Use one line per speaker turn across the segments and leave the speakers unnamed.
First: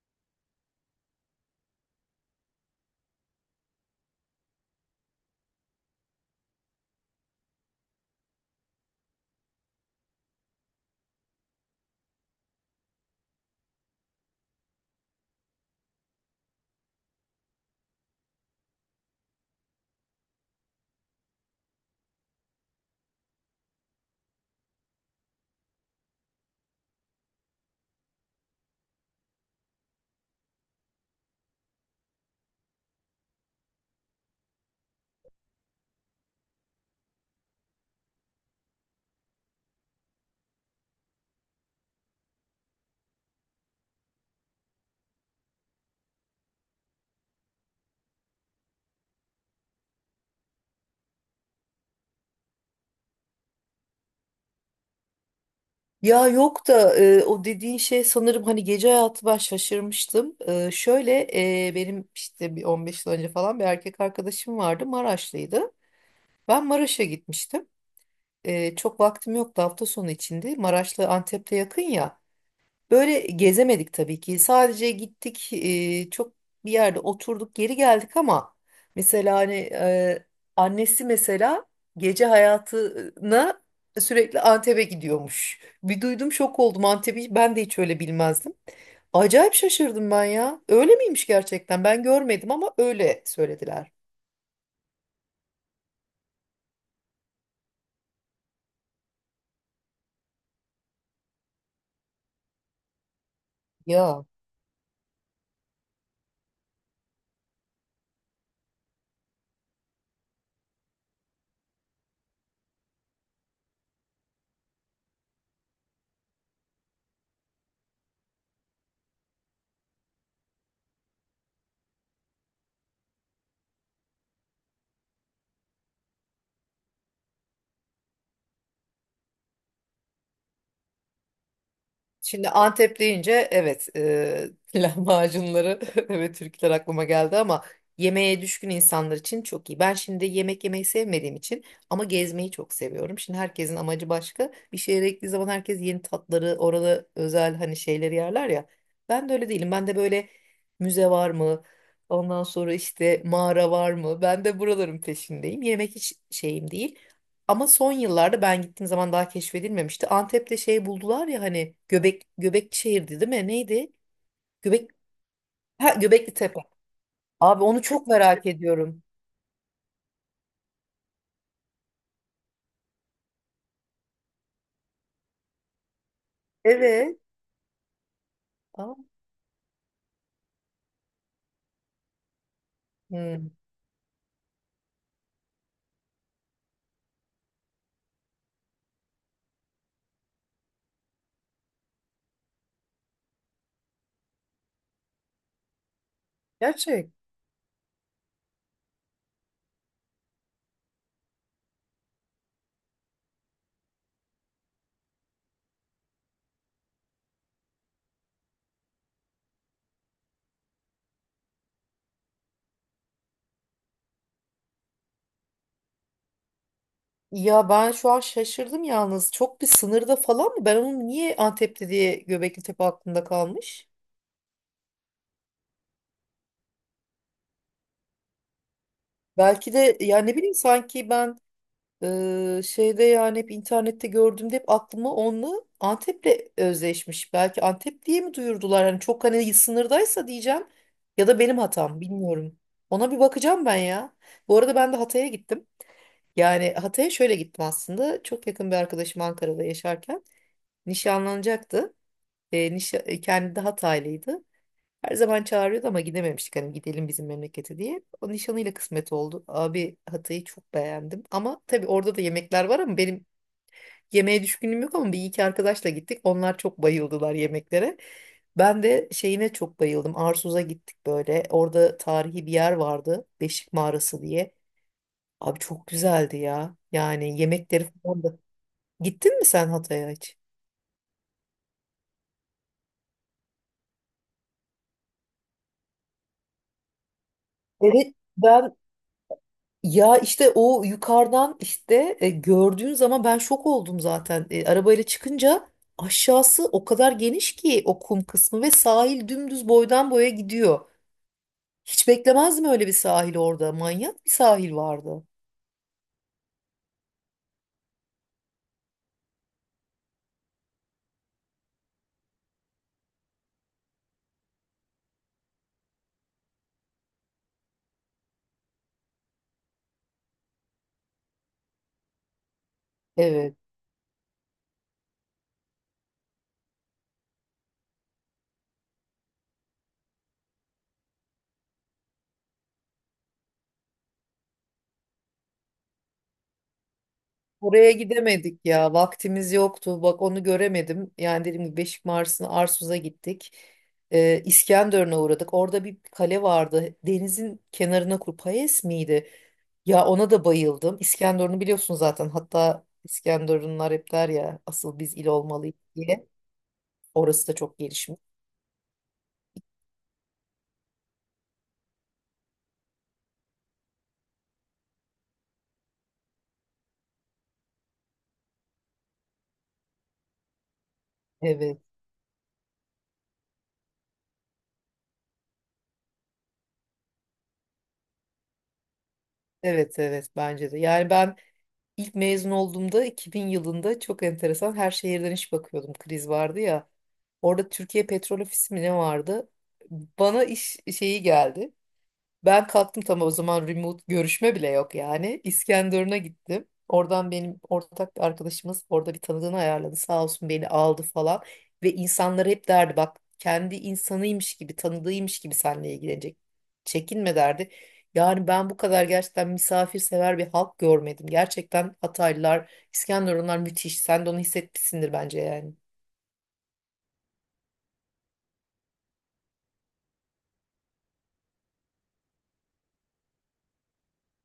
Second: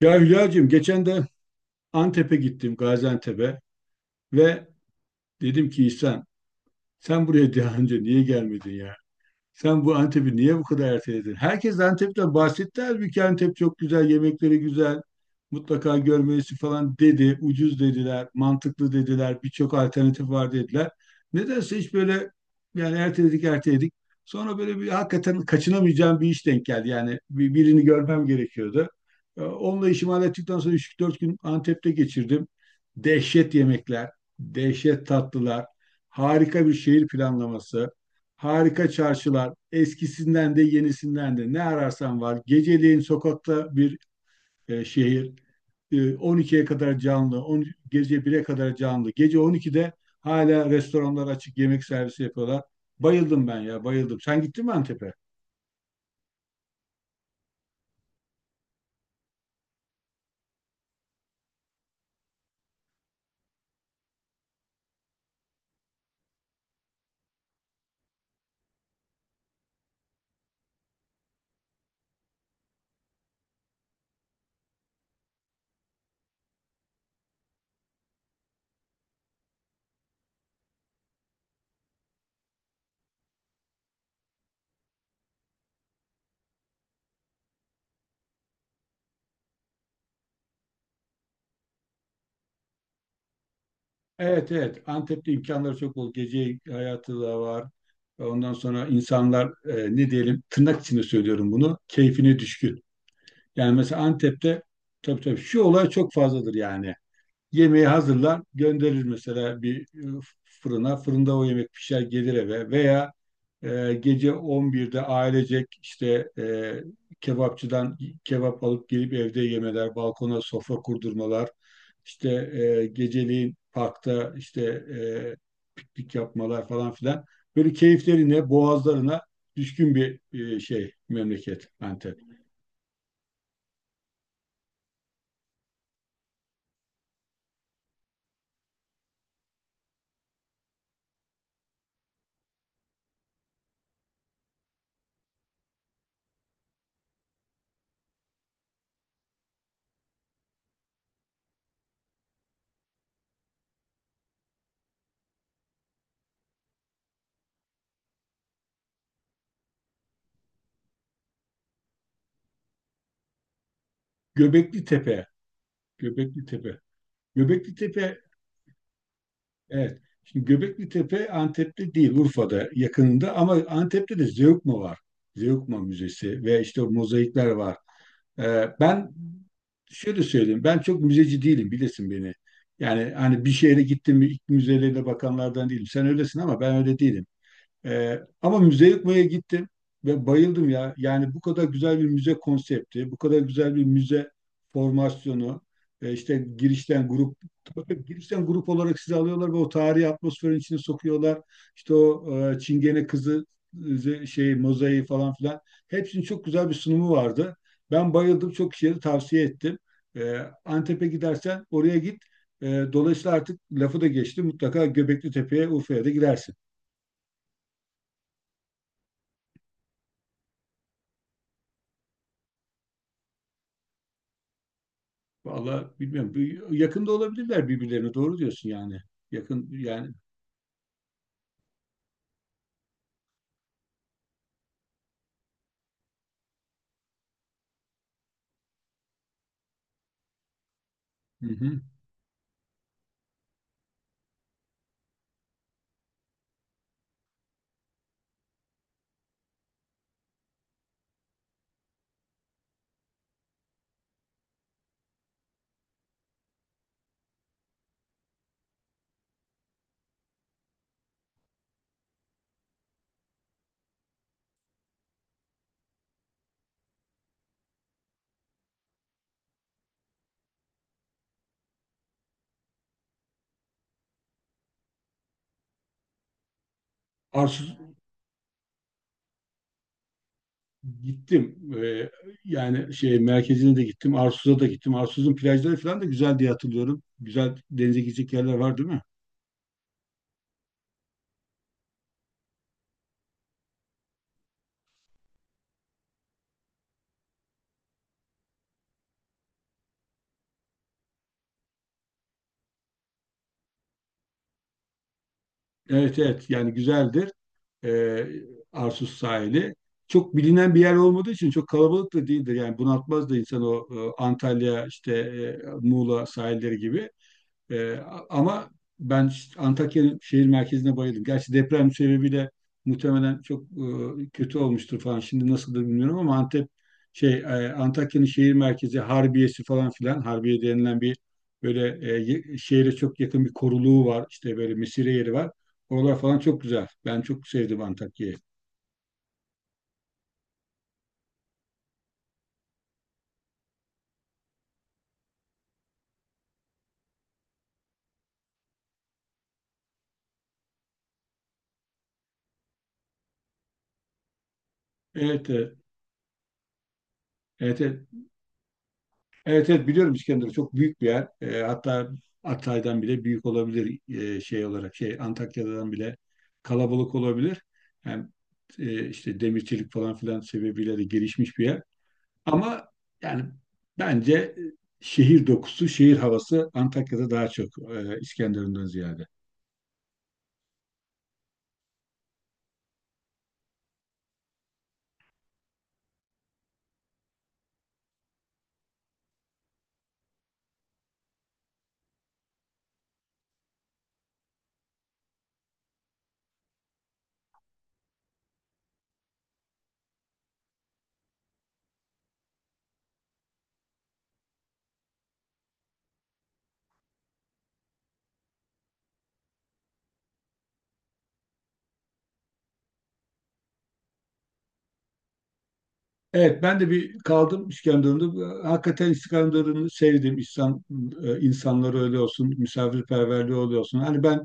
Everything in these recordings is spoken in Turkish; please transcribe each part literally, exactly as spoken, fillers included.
Ya Hülya'cığım geçen de Antep'e gittim, Gaziantep'e ve dedim ki İhsan, sen buraya daha önce niye gelmedin ya? Sen bu Antep'i niye bu kadar erteledin? Herkes Antep'ten bahsetti. Halbuki Antep çok güzel, yemekleri güzel. Mutlaka görmelisin falan dedi. Ucuz dediler, mantıklı dediler. Birçok alternatif var dediler. Nedense hiç böyle yani erteledik erteledik. Sonra böyle bir hakikaten kaçınamayacağım bir iş denk geldi. Yani bir- birini görmem gerekiyordu. Ee, Onunla işimi hallettikten sonra üç dört gün Antep'te geçirdim. Dehşet yemekler, dehşet tatlılar, harika bir şehir planlaması. Harika çarşılar, eskisinden de yenisinden de ne ararsan var. Geceleyin sokakta bir e, şehir, E, on ikiye kadar canlı, on, gece bire kadar canlı. Gece on ikide hala restoranlar açık, yemek servisi yapıyorlar. Bayıldım ben ya, bayıldım. Sen gittin mi Antep'e?
Ya yok da e, o dediğin şey sanırım hani gece hayatı ben şaşırmıştım. E, şöyle e, benim işte bir on beş yıl önce falan bir erkek arkadaşım vardı, Maraşlıydı. Ben Maraş'a gitmiştim. E, çok vaktim yoktu hafta sonu içinde. Maraş'la Antep'te yakın ya. Böyle gezemedik tabii ki. Sadece gittik, e, çok bir yerde oturduk, geri geldik ama mesela hani e, annesi mesela gece hayatına sürekli Antep'e gidiyormuş. Bir duydum şok oldum Antep'i. Ben de hiç öyle bilmezdim. Acayip şaşırdım ben ya. Öyle miymiş gerçekten? Ben görmedim ama öyle söylediler.
Evet, evet. Antep'te imkanları çok bol. Gece hayatı da var. Ondan sonra insanlar, e, ne diyelim, tırnak içinde söylüyorum bunu, keyfine düşkün. Yani mesela
Ya.
Antep'te tabii tabii şu olay çok fazladır yani. Yemeği hazırlar, gönderir mesela bir e, fırına. Fırında o yemek pişer gelir eve veya e, gece on birde ailecek işte e, kebapçıdan kebap alıp gelip evde yemeler, balkona sofra kurdurmalar, işte e, geceliğin parkta işte e, piknik yapmalar falan filan. Böyle keyiflerine, boğazlarına düşkün bir e, şey memleket Antep.
Şimdi Antep deyince evet e, lahmacunları evet Türkler aklıma geldi ama yemeğe düşkün insanlar için çok iyi. Ben şimdi yemek yemeyi sevmediğim için ama gezmeyi çok seviyorum. Şimdi herkesin amacı başka. Bir şehre gittiği zaman herkes yeni tatları, orada özel hani şeyleri yerler ya. Ben de öyle değilim. Ben de böyle müze var mı? Ondan sonra işte mağara var mı? Ben de buraların peşindeyim. Yemek hiç şeyim değil. Ama son yıllarda ben gittiğim zaman daha keşfedilmemişti. Antep'te şey buldular ya hani Göbek Göbekli şehirdi değil mi? Neydi?
Göbekli
Göbek
Tepe,
ha, Göbekli
Göbekli
Tepe.
Tepe.
Abi
Göbekli.
onu çok merak ediyorum.
Evet. Şimdi Göbekli Tepe Antep'te değil, Urfa'da yakınında ama Antep'te de Zeugma var. Zeugma Müzesi ve işte o
Evet.
mozaikler var. Ee,
Aa,
ben Şöyle söyleyeyim, ben çok müzeci değilim, bilirsin beni. Yani hani bir
hmm,
şehre gittim mi ilk müzelerine bakanlardan değilim. Sen öylesin ama ben öyle değilim. Ee, ama müze yıkmaya gittim ve bayıldım ya. Yani bu kadar güzel bir müze konsepti, bu kadar güzel bir müze formasyonu, e, işte girişten
Gerçek.
grup, tabii girişten grup olarak sizi alıyorlar ve o tarihi atmosferin içine sokuyorlar. İşte o e, Çingene kızı e, şey mozaiği falan filan. Hepsinin çok güzel bir sunumu vardı. Ben bayıldım, çok kişiye de tavsiye ettim. E, Antep'e gidersen oraya git. E, dolayısıyla artık lafı da geçti. Mutlaka Göbekli Tepe'ye, Urfa'ya da gidersin.
Ya ben şu an şaşırdım yalnız. Çok bir sınırda falan mı? Ben onu niye Antep'te diye Göbekli Tepe aklımda kalmış?
Vallahi bilmiyorum. Bir- Yakında olabilirler birbirlerine. Doğru diyorsun yani. Yakın
Belki de
yani.
ya ne bileyim sanki ben Ee, şeyde yani hep internette gördüğümde hep aklıma onunla Antep'le özleşmiş. Belki Antep diye mi duyurdular? Hani çok hani sınırdaysa diyeceğim ya da
Hı
benim
hı.
hatam bilmiyorum. Ona bir bakacağım ben ya. Bu arada ben de Hatay'a gittim. Yani Hatay'a şöyle gittim aslında. Çok yakın bir arkadaşım Ankara'da yaşarken nişanlanacaktı. E, nişa e, kendi de Hataylıydı. Her zaman çağırıyordu ama gidememiştik, hani gidelim bizim memlekete diye. O nişanıyla kısmet oldu. Abi Hatay'ı çok beğendim. Ama tabii orada da yemekler var ama benim yemeğe düşkünlüğüm yok ama bir iki arkadaşla gittik. Onlar çok bayıldılar yemeklere. Ben de şeyine çok bayıldım. Arsuz'a gittik böyle. Orada tarihi bir yer vardı, Beşik Mağarası diye. Abi çok güzeldi ya. Yani
Arsuz
yemekleri falan da. Gittin mi sen Hatay'a hiç?
gittim. Ee, Yani şey merkezine de gittim. Arsuz'a da gittim. Arsuz'un plajları falan da güzel diye hatırlıyorum. Güzel denize
Evet
girecek yerler var
ben
değil mi?
ya, işte o yukarıdan işte e, gördüğün zaman ben şok oldum zaten. E, arabayla çıkınca aşağısı o kadar geniş ki, o kum kısmı ve sahil dümdüz boydan boya gidiyor. Hiç beklemezdim öyle bir sahil orada. Manyak bir sahil vardı.
Evet evet. Yani güzeldir. Ee, Arsuz sahili. Çok bilinen bir yer olmadığı için çok kalabalık da değildir. Yani bunaltmaz da insan o e, Antalya işte e, Muğla sahilleri gibi. Ee, ama Ben ş- Antakya şehir merkezine bayıldım. Gerçi deprem sebebiyle muhtemelen
Evet.
çok e, kötü olmuştur falan. Şimdi nasıldır bilmiyorum ama Antep şey e, Antakya'nın şehir merkezi Harbiye'si falan filan. Harbiye denilen bir böyle e, ye- şehre çok yakın bir koruluğu var. İşte böyle mesire yeri var. Oralar falan çok güzel. Ben çok sevdim
Oraya
Antakya'yı.
gidemedik ya. Vaktimiz yoktu. Bak onu göremedim. Yani dediğim gibi Beşik Mars'ına, Arsuz'a gittik. Ee, İskenderun'a uğradık. Orada bir kale vardı. Denizin kenarına kur. Payes miydi? Ya ona da bayıldım. İskenderun'u biliyorsun zaten. Hatta İskenderunlar hep der ya asıl biz il
Evet, e,
olmalıyız diye. Orası da çok
evet, evet.
gelişmiş.
Evet evet biliyorum, İskenderun çok büyük bir yer. Ee, hatta Hatay'dan bile büyük olabilir e, şey olarak. Şey, Antakya'dan bile kalabalık olabilir. Hem e, işte demirçilik falan filan sebebiyle de gelişmiş bir
Evet.
yer. Ama yani bence e, şehir dokusu, şehir havası Antakya'da daha çok, e, İskenderun'dan ziyade.
Evet evet bence de. Yani ben İlk mezun olduğumda iki bin yılında çok enteresan, her şehirden iş bakıyordum, kriz vardı ya. Orada Türkiye Petrol Ofisi mi ne vardı? Bana iş şeyi geldi. Ben kalktım, tam o zaman remote görüşme bile yok yani. İskenderun'a gittim. Oradan benim ortak bir arkadaşımız orada bir tanıdığını ayarladı. Sağ olsun beni aldı falan. Ve insanlara hep derdi, bak, kendi insanıymış gibi, tanıdığıymış gibi seninle ilgilenecek. Çekinme derdi. Yani ben bu kadar gerçekten misafirsever bir halk görmedim. Gerçekten Hataylılar, İskenderunlar müthiş. Sen de onu hissetmişsindir bence yani.
Evet, ben de bir kaldım İskenderun'da. Ee, Hakikaten İskenderun'u sevdim. İnsan, e, insanları öyle olsun, misafirperverliği öyle olsun. Hani ben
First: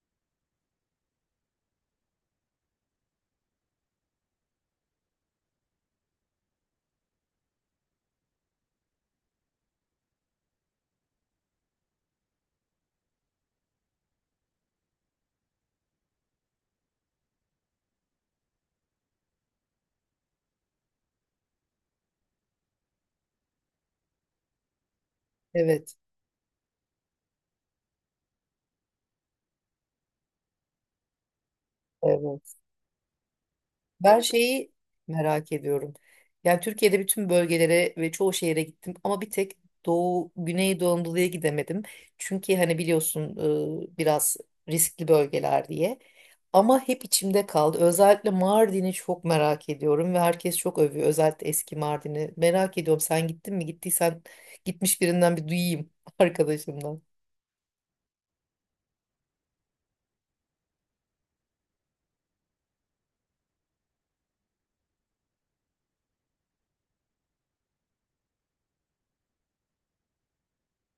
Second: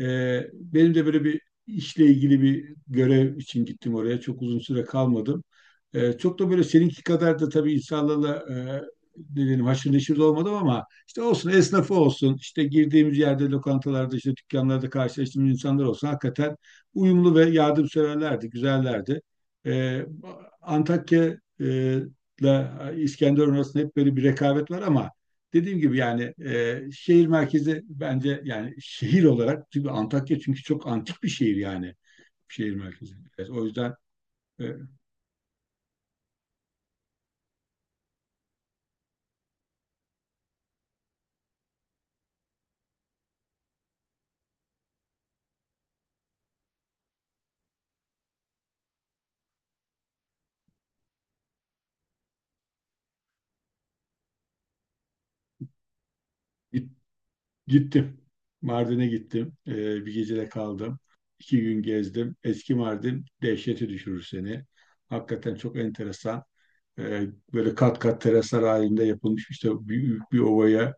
e, benim de böyle bir işle ilgili bir görev için gittim oraya. Çok uzun süre kalmadım. E, çok da böyle seninki kadar da tabii insanlarla e, ne diyelim haşır neşir de olmadım ama işte olsun esnafı olsun işte girdiğimiz yerde lokantalarda işte dükkanlarda karşılaştığımız insanlar olsun hakikaten uyumlu ve yardımseverlerdi, güzellerdi. E, Antakya e, ile İskenderun arasında hep böyle bir rekabet var ama dediğim gibi
Evet,
yani e, şehir merkezi bence yani şehir olarak çünkü Antakya çünkü çok antik bir şehir yani
evet.
şehir merkezi. Evet, o yüzden
Ben
e,
şeyi merak ediyorum. Yani Türkiye'de bütün bölgelere ve çoğu şehire gittim ama bir tek Doğu, Güneydoğu Anadolu'ya gidemedim. Çünkü hani biliyorsun e, biraz riskli bölgeler diye. Ama hep içimde kaldı. Özellikle Mardin'i çok merak ediyorum ve herkes çok övüyor. Özellikle eski Mardin'i. Merak ediyorum sen gittin mi? Gittiysen gitmiş birinden bir duyayım
git-
arkadaşımdan.
gittim. Mardin'e gittim. E, bir gecede kaldım. İki gün gezdim. Eski Mardin dehşete düşürür seni. Hakikaten çok enteresan. E, Böyle kat kat teraslar halinde yapılmış işte büyük bir ovaya,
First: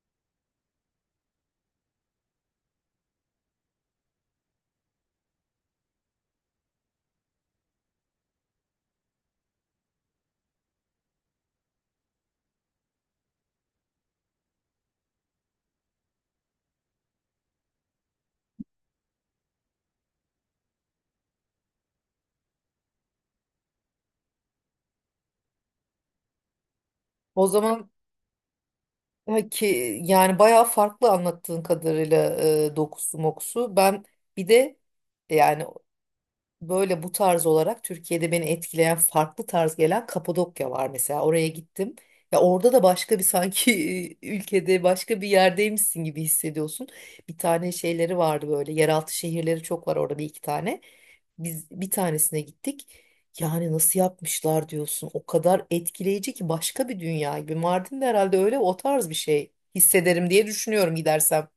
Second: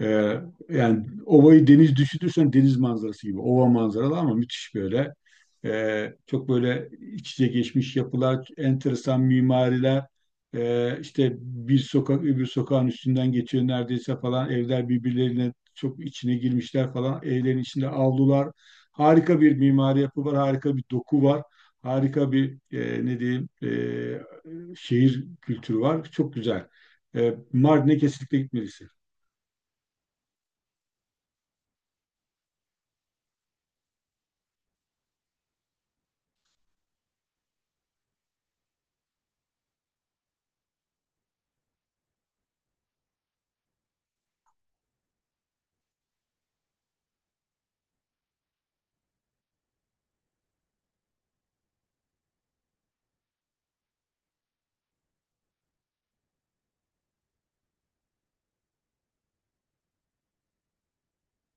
e, yani ovayı deniz düşünürsen deniz manzarası gibi ova manzaralı ama müthiş böyle. E, çok böyle iç içe geçmiş yapılar, enteresan mimariler. E, işte bir sokak öbür sokağın üstünden geçiyor neredeyse falan, evler birbirlerine çok içine girmişler falan, evlerin içinde avlular, harika bir mimari yapı var, harika bir doku var, harika bir e, ne diyeyim e, şehir kültürü var. Çok güzel. E,
O zaman
Mardin'e kesinlikle gitmelisin.
ya ki yani bayağı farklı anlattığın kadarıyla e, dokusu mokusu. Ben bir de yani böyle bu tarz olarak Türkiye'de beni etkileyen farklı tarz gelen Kapadokya var mesela. Oraya gittim. Ya orada da başka bir sanki ülkede başka bir yerdeymişsin gibi hissediyorsun. Bir tane şeyleri vardı böyle, yeraltı şehirleri çok var orada, bir iki tane. Biz bir tanesine gittik. Yani nasıl yapmışlar diyorsun. O kadar etkileyici ki başka bir dünya gibi. Mardin'de herhalde öyle o tarz bir şey hissederim diye düşünüyorum gidersem.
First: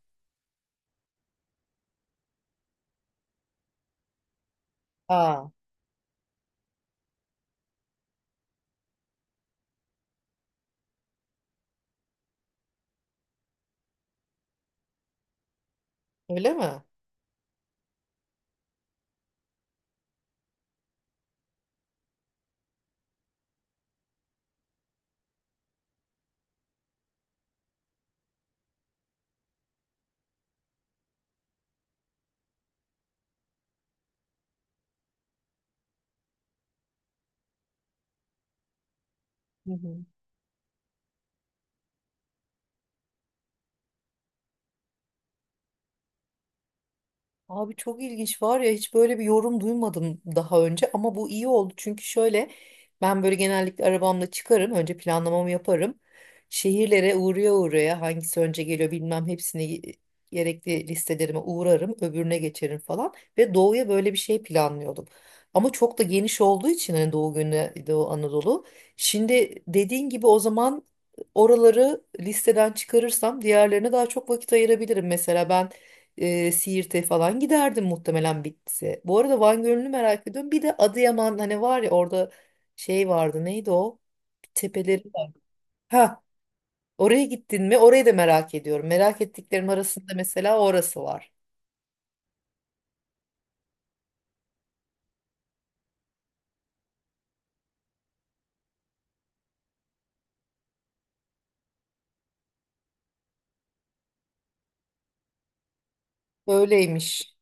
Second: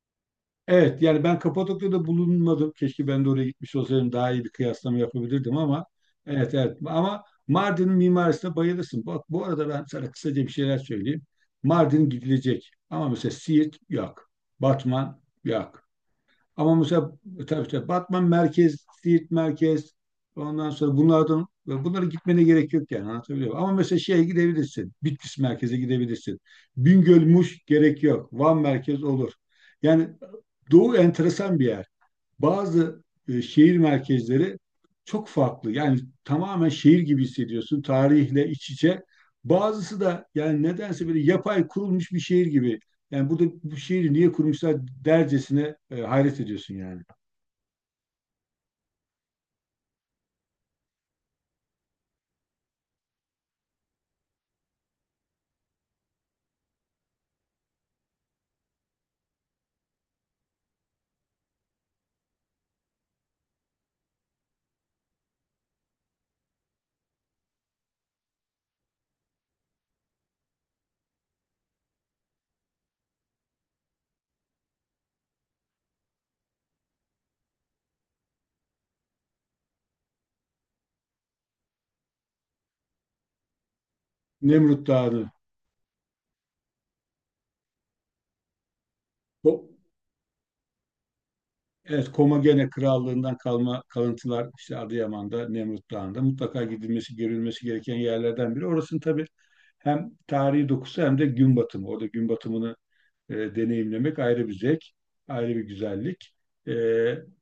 Evet yani ben Kapadokya'da bulunmadım. Keşke ben de oraya gitmiş olsaydım daha iyi bir kıyaslama
Aa,
yapabilirdim ama evet evet ama Mardin'in mimarisine bayılırsın. Bak bu arada ben sana kısaca bir şeyler söyleyeyim. Mardin gidilecek ama mesela Siirt yok. Batman yok.
öyle
Ama
mi?
mesela tabii tabii işte Batman merkez, Siirt merkez, ondan sonra bunlardan bunlara gitmene gerek yok yani, anlatabiliyor muyum? Ama mesela şeye gidebilirsin. Bitlis merkeze gidebilirsin. Bingöl, Muş gerek yok. Van merkez olur. Yani Doğu enteresan bir yer. Bazı e, şehir merkezleri çok farklı. Yani tamamen şehir gibi hissediyorsun. Tarihle iç içe.
Hı
Bazısı
hı.
da yani nedense böyle yapay kurulmuş bir şehir gibi. Yani burada bu şehri niye kurmuşlar dercesine e, hayret ediyorsun yani.
Abi çok ilginç var ya, hiç böyle bir yorum duymadım daha önce ama bu iyi oldu çünkü şöyle, ben böyle genellikle arabamla çıkarım, önce planlamamı yaparım, şehirlere uğraya uğraya, hangisi önce geliyor bilmem, hepsini gerekli listelerime uğrarım, öbürüne geçerim falan. Ve doğuya böyle bir şey planlıyordum ama çok da geniş olduğu için hani doğu günü Doğu Anadolu, şimdi dediğin gibi o zaman oraları listeden çıkarırsam diğerlerine daha çok vakit ayırabilirim. Mesela ben e, Siirt'e falan giderdim muhtemelen bitse. Bu arada Van Gölü'nü merak ediyorum. Bir de Adıyaman, hani var ya orada şey vardı, neydi o? Bir
Nemrut
tepeleri
Dağı'nı.
var. Ha, oraya gittin mi? Orayı da merak ediyorum. Merak
O,
ettiklerim arasında mesela orası var.
evet, Komagene Krallığından kalma kalıntılar işte Adıyaman'da, Nemrut Dağı'nda mutlaka gidilmesi, görülmesi gereken yerlerden biri. Orasının tabii hem tarihi dokusu hem de gün batımı. Orada gün batımını e, deneyimlemek ayrı bir zevk, ayrı bir güzellik. E,
Öyleymiş.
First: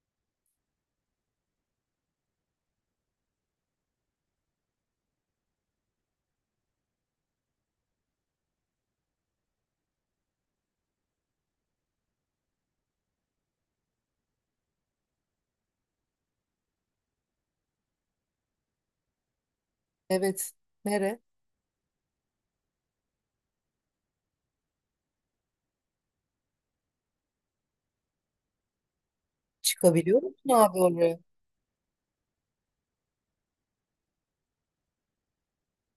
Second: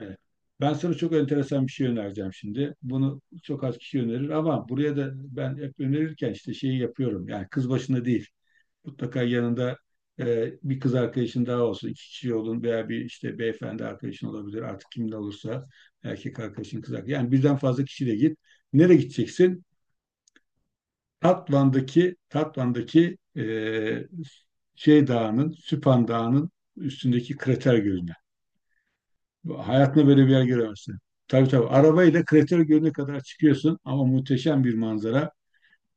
evet. Ben sana çok enteresan bir şey önereceğim şimdi. Bunu çok az kişi önerir ama buraya da ben hep önerirken işte şeyi yapıyorum. Yani kız başına değil. Mutlaka yanında e, bir kız arkadaşın daha olsun. İki kişi olun veya bir işte beyefendi arkadaşın olabilir. Artık kimin olursa, erkek arkadaşın, kız arkadaşın. Yani birden fazla kişiyle git. Nereye gideceksin?
Evet. Nere?
Tatvan'daki Tatvan'daki eee, şey dağının, Süphan Dağı'nın üstündeki krater gölüne. Bu- Hayatında
Çıkabiliyor
böyle bir yer
musun abi
göremezsin.
oraya?
Tabii tabii. Arabayla krater gölüne kadar çıkıyorsun, ama muhteşem bir manzara.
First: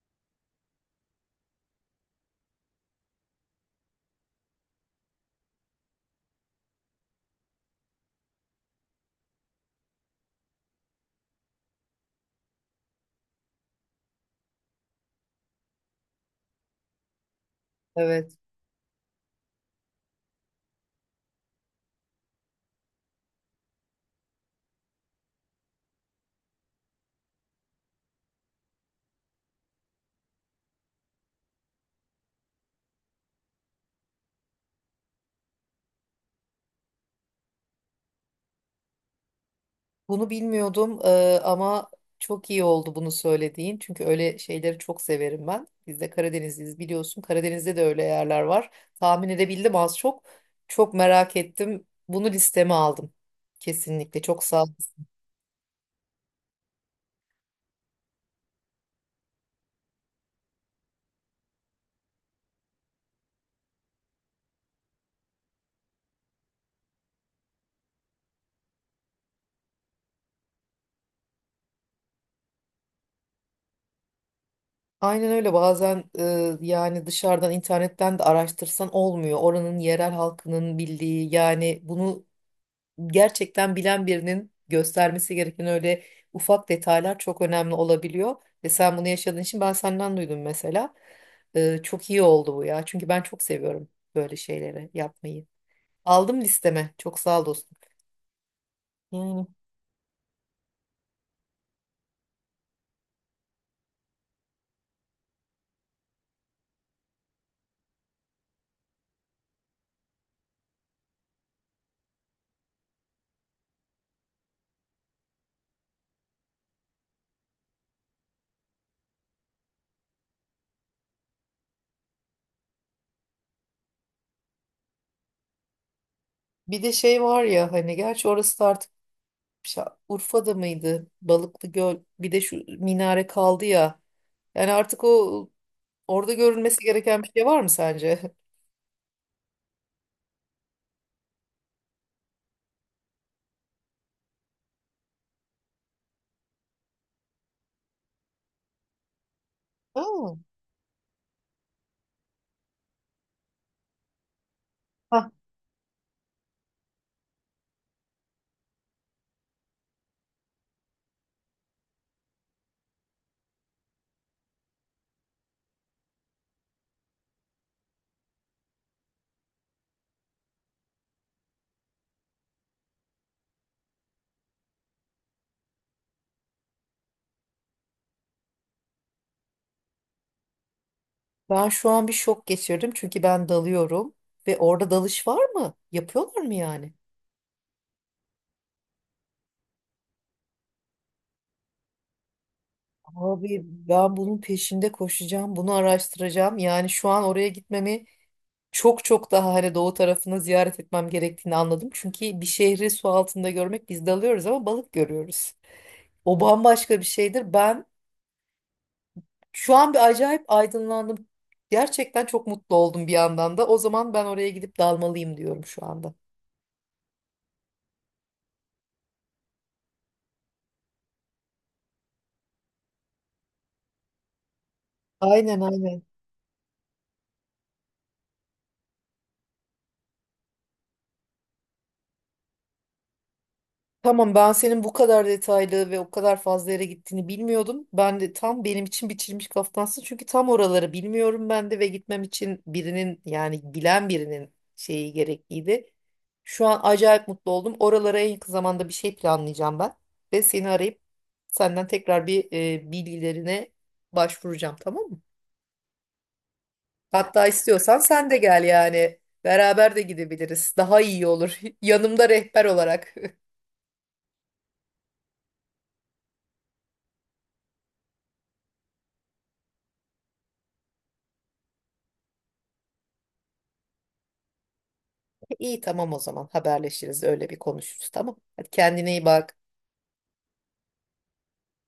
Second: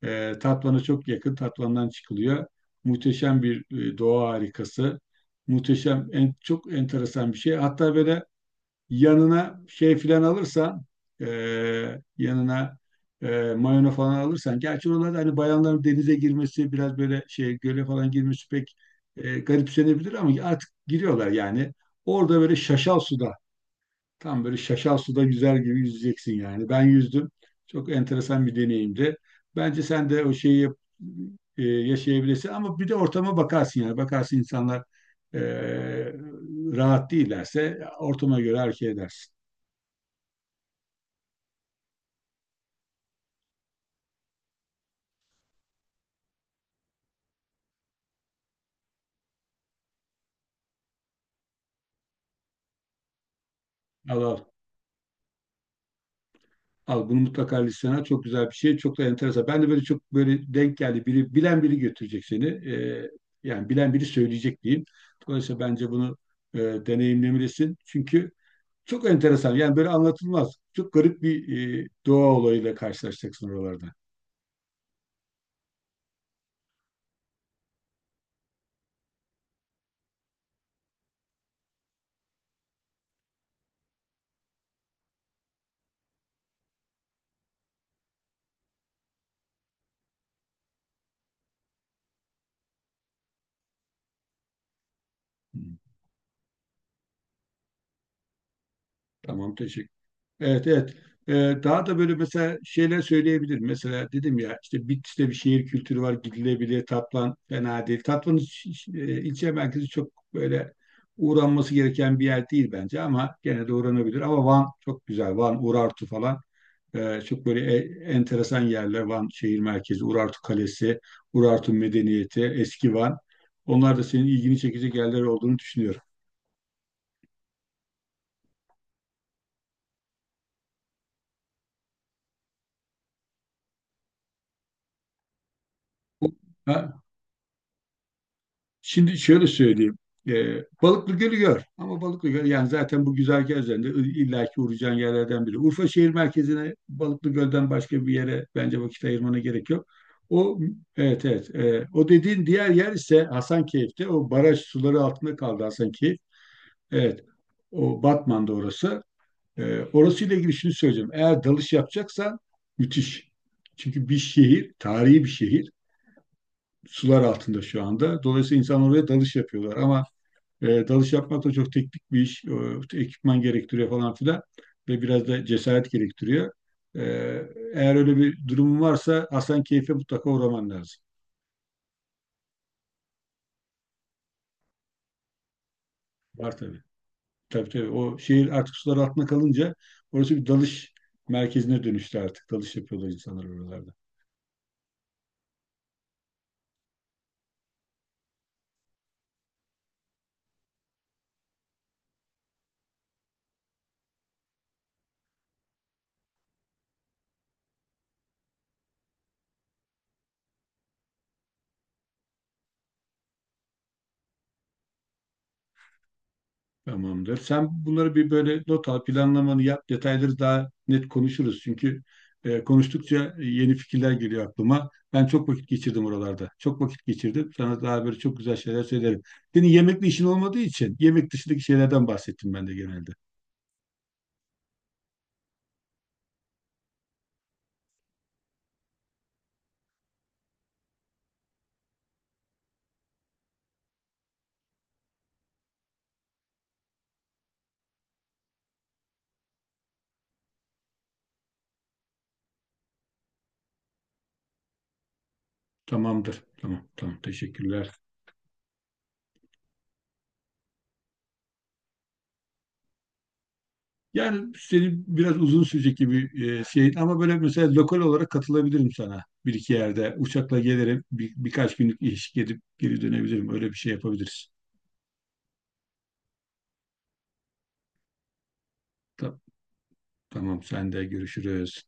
Eee Tatvan'a çok yakın. Tatvan'dan çıkılıyor. Muhteşem bir e, doğa harikası. Muhteşem, en, çok enteresan bir şey. Hatta böyle yanına şey filan alırsan, e, yanına e, mayona falan alırsan, gerçi oralarda hani bayanların denize girmesi biraz böyle şey, göle falan
Evet.
girmesi pek e, garipsenebilir ama artık giriyorlar yani. Orada böyle şaşal suda, tam böyle şaşal suda güzel gibi yüzeceksin yani. Ben yüzdüm. Çok enteresan bir deneyimdi. Bence sen de o şeyi yap- e, yaşayabilirsin, ama bir de ortama bakarsın yani. Bakarsın insanlar e, rahat değillerse ortama göre hareket edersin.
Bunu bilmiyordum, eee, ama çok iyi oldu bunu söylediğin. Çünkü öyle şeyleri çok severim ben. Biz de Karadenizliyiz biliyorsun. Karadeniz'de de öyle yerler var. Tahmin edebildim az çok. Çok merak ettim. Bunu listeme aldım. Kesinlikle,
Al
çok
al.
sağ ol.
Al bunu mutlaka listene al. Çok güzel bir şey. Çok da enteresan. Ben de böyle çok böyle denk geldi. Biri, bilen biri götürecek seni. Ee, yani bilen biri söyleyecek diyeyim. Dolayısıyla bence bunu e, deneyimlemelisin. Çünkü çok enteresan. Yani böyle anlatılmaz. Çok garip bir e, doğa olayıyla karşılaşacaksın oralarda.
Aynen öyle. Bazen eee, yani dışarıdan internetten de araştırsan olmuyor. Oranın yerel halkının bildiği, yani bunu gerçekten bilen birinin göstermesi gereken öyle ufak detaylar çok önemli olabiliyor. Ve sen bunu yaşadığın için ben senden duydum mesela. Ee, çok iyi oldu bu ya. Çünkü ben çok seviyorum böyle şeyleri yapmayı. Aldım listeme. Çok sağ ol dostum. Yani
Tamam, teşekkür. Evet, evet. Ee, Daha da böyle mesela şeyler söyleyebilirim. Mesela dedim ya işte Bitlis'te bir şehir kültürü var, gidilebilir. Tatvan fena değil. Tatvan e, ilçe merkezi çok böyle uğranması gereken bir yer değil bence ama gene de uğranabilir. Ama Van çok güzel. Van, Urartu falan. Ee, çok böyle e- enteresan yerler. Van şehir merkezi, Urartu Kalesi, Urartu Medeniyeti, Eski Van. Onlar da senin ilgini çekecek yerler olduğunu düşünüyorum.
bir de şey var ya hani, gerçi orası da artık şa- Urfa'da mıydı? Balıklı Göl. Bir de şu minare kaldı ya. Yani artık o orada görülmesi gereken bir şey var mı sence?
Şimdi şöyle söyleyeyim. Ee, Balıklı Gölü gör. Ama Balıklı Gölü yani zaten bu güzergah üzerinde i- illaki uğrayacağın yerlerden biri. Urfa şehir merkezine Balıklı Göl'den başka bir yere bence vakit ayırmana gerek yok. O, evet evet. Ee, o dediğin diğer yer ise Hasankeyf'te. O baraj suları
Ha.
altında kaldı Hasankeyf. Evet. O Batman'da, orası. Ee, orasıyla ilgili şunu söyleyeceğim. Eğer dalış yapacaksan müthiş. Çünkü bir şehir, tarihi bir şehir. Sular altında şu anda. Dolayısıyla insanlar oraya dalış yapıyorlar. Ama e, dalış yapmak da çok teknik bir iş. E, ekipman gerektiriyor falan filan. Ve biraz da cesaret gerektiriyor. E, Eğer öyle bir durumun varsa Hasankeyf'e mutlaka uğraman lazım.
Ben şu an bir şok geçirdim çünkü ben dalıyorum ve orada dalış var mı? Yapıyorlar mı
Var tabii.
yani?
Tabii tabii. O şehir artık sular altına kalınca orası bir dalış merkezine dönüştü artık. Dalış yapıyorlar insanlar
Abi
oralarda.
ben bunun peşinde koşacağım, bunu araştıracağım. Yani şu an oraya gitmemi, çok çok daha hani doğu tarafını ziyaret etmem gerektiğini anladım. Çünkü bir şehri su altında görmek, biz dalıyoruz ama balık görüyoruz. O bambaşka bir şeydir. Ben şu an bir acayip aydınlandım. Gerçekten çok mutlu oldum bir yandan da. O zaman ben oraya gidip dalmalıyım diyorum şu anda.
Tamamdır. Sen bunları bir böyle not al, planlamanı yap, detayları daha net konuşuruz. Çünkü e, konuştukça yeni fikirler geliyor aklıma. Ben çok
Aynen
vakit geçirdim
aynen.
oralarda. Çok vakit geçirdim. Sana daha böyle çok güzel şeyler söylerim. Senin yemekle işin olmadığı için yemek dışındaki şeylerden bahsettim ben de genelde.
Tamam, ben senin bu kadar detaylı ve o kadar fazla yere gittiğini bilmiyordum. Ben de tam, benim için biçilmiş kaftansın. Çünkü tam oraları bilmiyorum ben de ve gitmem için birinin, yani bilen birinin şeyi gerekliydi. Şu an acayip mutlu oldum. Oralara en yakın zamanda bir şey planlayacağım ben. Ve seni arayıp senden tekrar bir e, bilgilerine başvuracağım, tamam mı?
Tamamdır. Tamam, tamam.
Hatta
Teşekkürler.
istiyorsan sen de gel yani. Beraber de gidebiliriz. Daha iyi olur. Yanımda rehber olarak.
Yani senin biraz uzun sürecek gibi e, şey, ama böyle mesela lokal olarak katılabilirim sana. Bir iki yerde uçakla gelirim. Bir, birkaç günlük iş, gidip geri dönebilirim. Öyle bir şey yapabiliriz.
İyi, tamam, o zaman haberleşiriz, öyle bir konuşuruz, tamam. Hadi kendine iyi
Tamam.
bak.
Tamam, sen de görüşürüz.